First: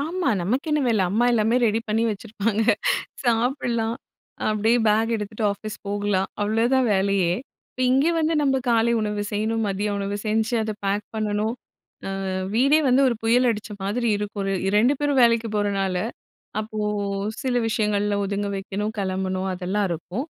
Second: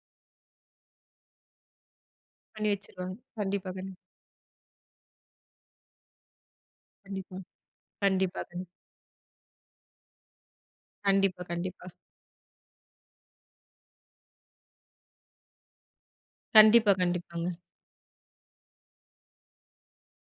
ஆமா. நமக்கு என்ன வேல அம்மா எல்லாமே ரெடி பண்ணி வச்சிருப்பாங்க. பண்ணி வச்சிருவாங்க. கண்டிப்பா, கண் சாப்படலாம். அப்டியே பேக் எடுத்துட்டு, ஆபிஸ் போகலாம் அவ்ளோதான் வேலையே. கண்டிப்பா, இங்க வந்து கண்டிப்பா, நம்ப கண் காலை உணவு செய்யணும். மதிய உணவு செஞ்சு, அத பேக் கண்டிப்பா, பண்ணனும். கண்டிப்பா. ஆ, வீடே வந்து ஒரு புயல் அடிச்ச மாதிரி இருக்கும். ரெ 2 பேரும் வேலைக்கு போறனால, அப்போ கண்டிப்பா, கண்டிப்பாங்க. சில விஷயங்கள்ல ஒதுங்க வெக்கணும் கெளம்பணும் அதெல்லாம் இருக்கும்.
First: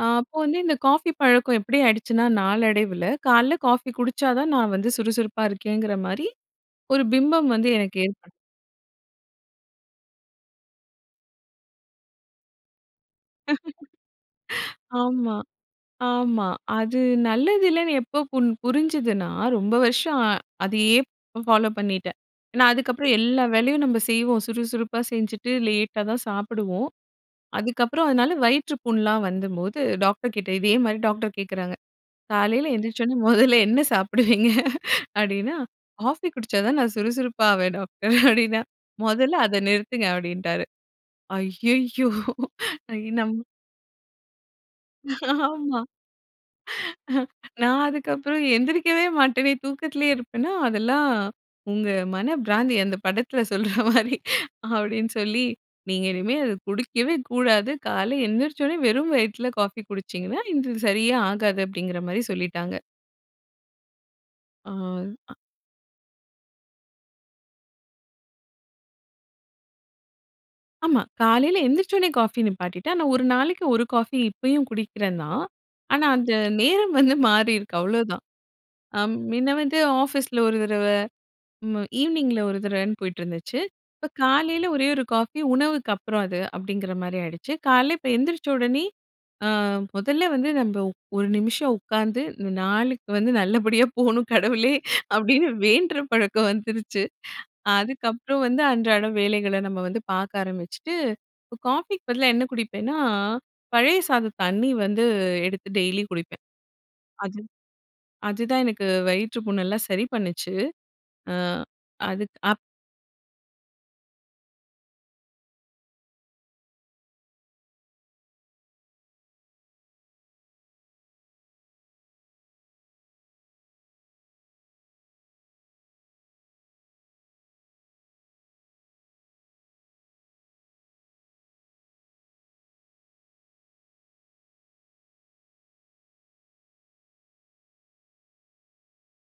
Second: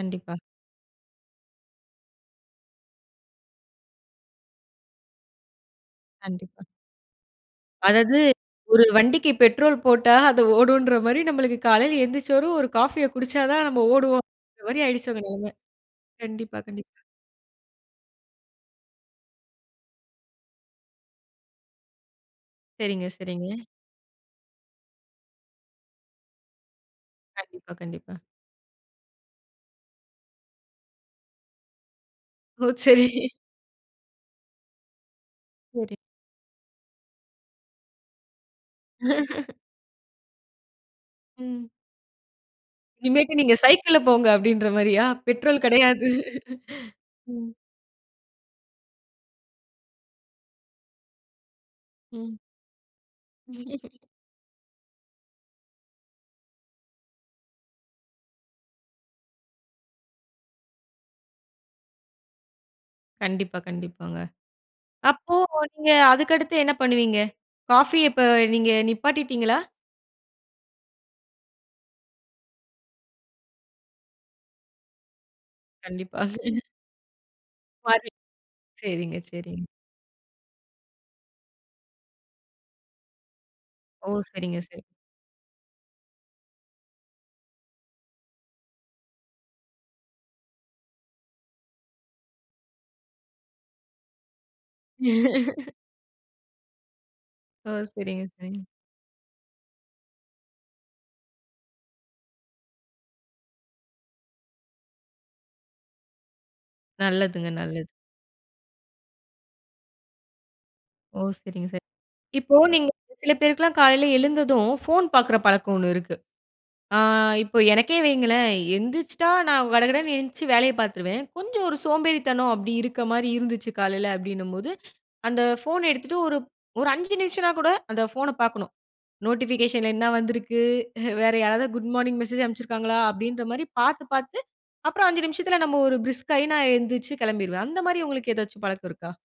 அ அப்போ வந்து இந்த காஃபி பழக்கம் எப்டி ஆயிடுச்சுனா நாளடைவுல காலைல காஃபி குடிச்சாதான் நான் வந்து சுறுசுறுப்பா இருக்கேங்குற மாரி கண்டிப்பா. ஒரு பிம்பம் வந்து எனக்கு அதாவது ஏற்படு ஒரு வண்டிக்கு பெட்ரோல் போட்டா, அது ஓடுன்ற மாரி நம்மளுக்கு காலையில எந்திரிச்சரும் ஒரு காஃபிய குடிச்சாதான் நம்ம ஓடுவோன்ற மாரி ஆயிருச்சு உங்க ஆமா, நெலைம. ஆமா. கண்டிப்பா, கண்டிப்பா. அது நல்லது இல்லன்னு எப்போ புரு புரிஞ்சதுனா ரொம்ப வருஷம், அ அதையே பாலோ பண்ணிட்டேன். ஏன்னா, சரிங்க, அதுக்கப்புறம் எல்லா சரிங்க. வேலையும் நம்ப செய்வோம் சுறுசுறுப்பா செஞ்சிட்டு லேட்டாதான் சாப்புடுவோம். கண்டிப்பா, அதுக்கப்புறம் கண்டிப்பா. அதனால வயிற்றுப்புண்லாம் வந்தம் போது டாக்டர் கிட்ட இதே மாதிரி டாக்டர் கேக்குறாங்க. ஓ! காலைல எந்திரிச்ச சரி. உடனே மொதல்ல என்ன சாப்பிடுவீங்க, அப்டின்னா சரி. காபி குடிச்சாதான் நான் சுறுசுறுப்பாவேன் டாக்டர் அப்டின்னா, மொதல்ல அத நிறுத்துங்க அப்டின்டாரு. ம். அய்யய்யோ! ஐய நம் இனிமேட்டு, நீங்க சைக்கிள்ல போங்க அப்டின்ற மாரியா, பெட்ரோல் ஆமா. கெடையாது. ம். நான் அதுக்கப்புறம் எந்திரிக்கவே மாட்டனே தூக்கத்துலே இருப்பேன்னா அதெல்லாம் உங்க மன ம். பிராந்தி அந்த படத்துல சொல்ற மாரி அப்டின்னு சொல்லி, நீங்க இனிமே அத குடிக்கவே கூடாது. காலைல எந்திரிச்ச உடனே வெறும் வயித்துல காஃபி குடிச்சிங்கனா இது சரியே ஆகாது அப்டிங்கிற மாரி சொல்லிட்டாங்க. கண்டிப்பா, கண்டிப்பாங்க. ஆ. அப்போ அ. நீங்க அதுக்கடுத்து என்ன பண்ணுவீங்க? காஃபிய இப்ப நீங்க நிப்பாட்டிட்டீங்களா? ஆமா. காலைல எந்திரிச்ச உடனே காஃபி நிப்பாட்டிட்டேன். ஆனா, ஒரு நாளைக்கு 1 காபி இப்பயும் குடிக்கிறன்தான். ஆனா, கண்டிப்பா. அந்த நேரம் வந்து மாறி இருக்கு பாதி. அவ்ளோதான். அ, சரிங்க, மின்ன சரிங்க. வந்து ஆபிஸ்ல 1 தடவ, ம், ஈவினிங்ல 1 தடவனு போயிட்டு இருந்துச்சு. ஓ! இப்ப சரிங்க, காலைல சரி. ஒரே 1 காபி உணவுக்கு அப்புறம் அது அப்படிங்குற மாரி ஆயிடுச்சு. காலைல இப்ப எந்திரிச்ச உடனே ஆ, முதல்ல வந்து நம்ப ஒரு நிமிஷம் உக்காந்து நாளுக்கு வந்து நல்லபடியா போணும் கடவுளே அப்டின்னு வேண்ற பழக்கம் வந்துருச்சு. அ, ஓ! சரிங்க, அதுக்கப்புறம் வந்து சரிங்க. அன்றாட வேலைகள நம்ப வந்து பாக்க ஆரம்பிச்சிட்டு காபிக்கு பதிலா என்ன குடிப்பேன்னா, பழைய சாத தண்ணி வந்து எடுத்து டெய்லி குடிப்பேன். அது நல்லதுங்க, நல்லது. அதுதான் எனக்கு வயிற்றுப்புண்லாம் சரி பண்ணுச்சு. ஓ! ஆ, சரிங்க, சரிங்க. இப்போ அதுக்கப் நீங்க சில பேருக்குலாம் காலையில எழுந்ததும் போன் பாக்குற பழக்கம் ஒண்ணு இருக்கு. ஆ, இப்போ எனக்கே வைங்களேன் எந்திரிச்சிட்டா நான் கடகடன்னு எந்ச்சி வேலைய பாத்துருவேன், கொஞ்சம் ஒரு சோம்பேறித்தனம் அப்டி இருக்க மாரி இருந்துச்சு காலைல அப்டினம்போது, அந்த போன எடுத்துட்டு ஒரு ஒரு 5 நிமிஷமானா கூட அந்த போன பாக்கணும். நோட்டிபிகேஷன்ல என்ன வந்துருக்கு, வேற யாராவது குட் மார்னிங் மெசேஜ் அமிச்சிருக்காங்களா அப்டின்ற மாரி பாத்து, பாத்து, அப்புறம் 5 நிமிஷத்துல நம்ம ஒரு பிரிஸ்க் ஆகி நான் எந்திச்சு கெளம்பிருவேன். அந்த மாரி உங்களுக்கு ஏதாச்சும் பழக்கம் இருக்கா?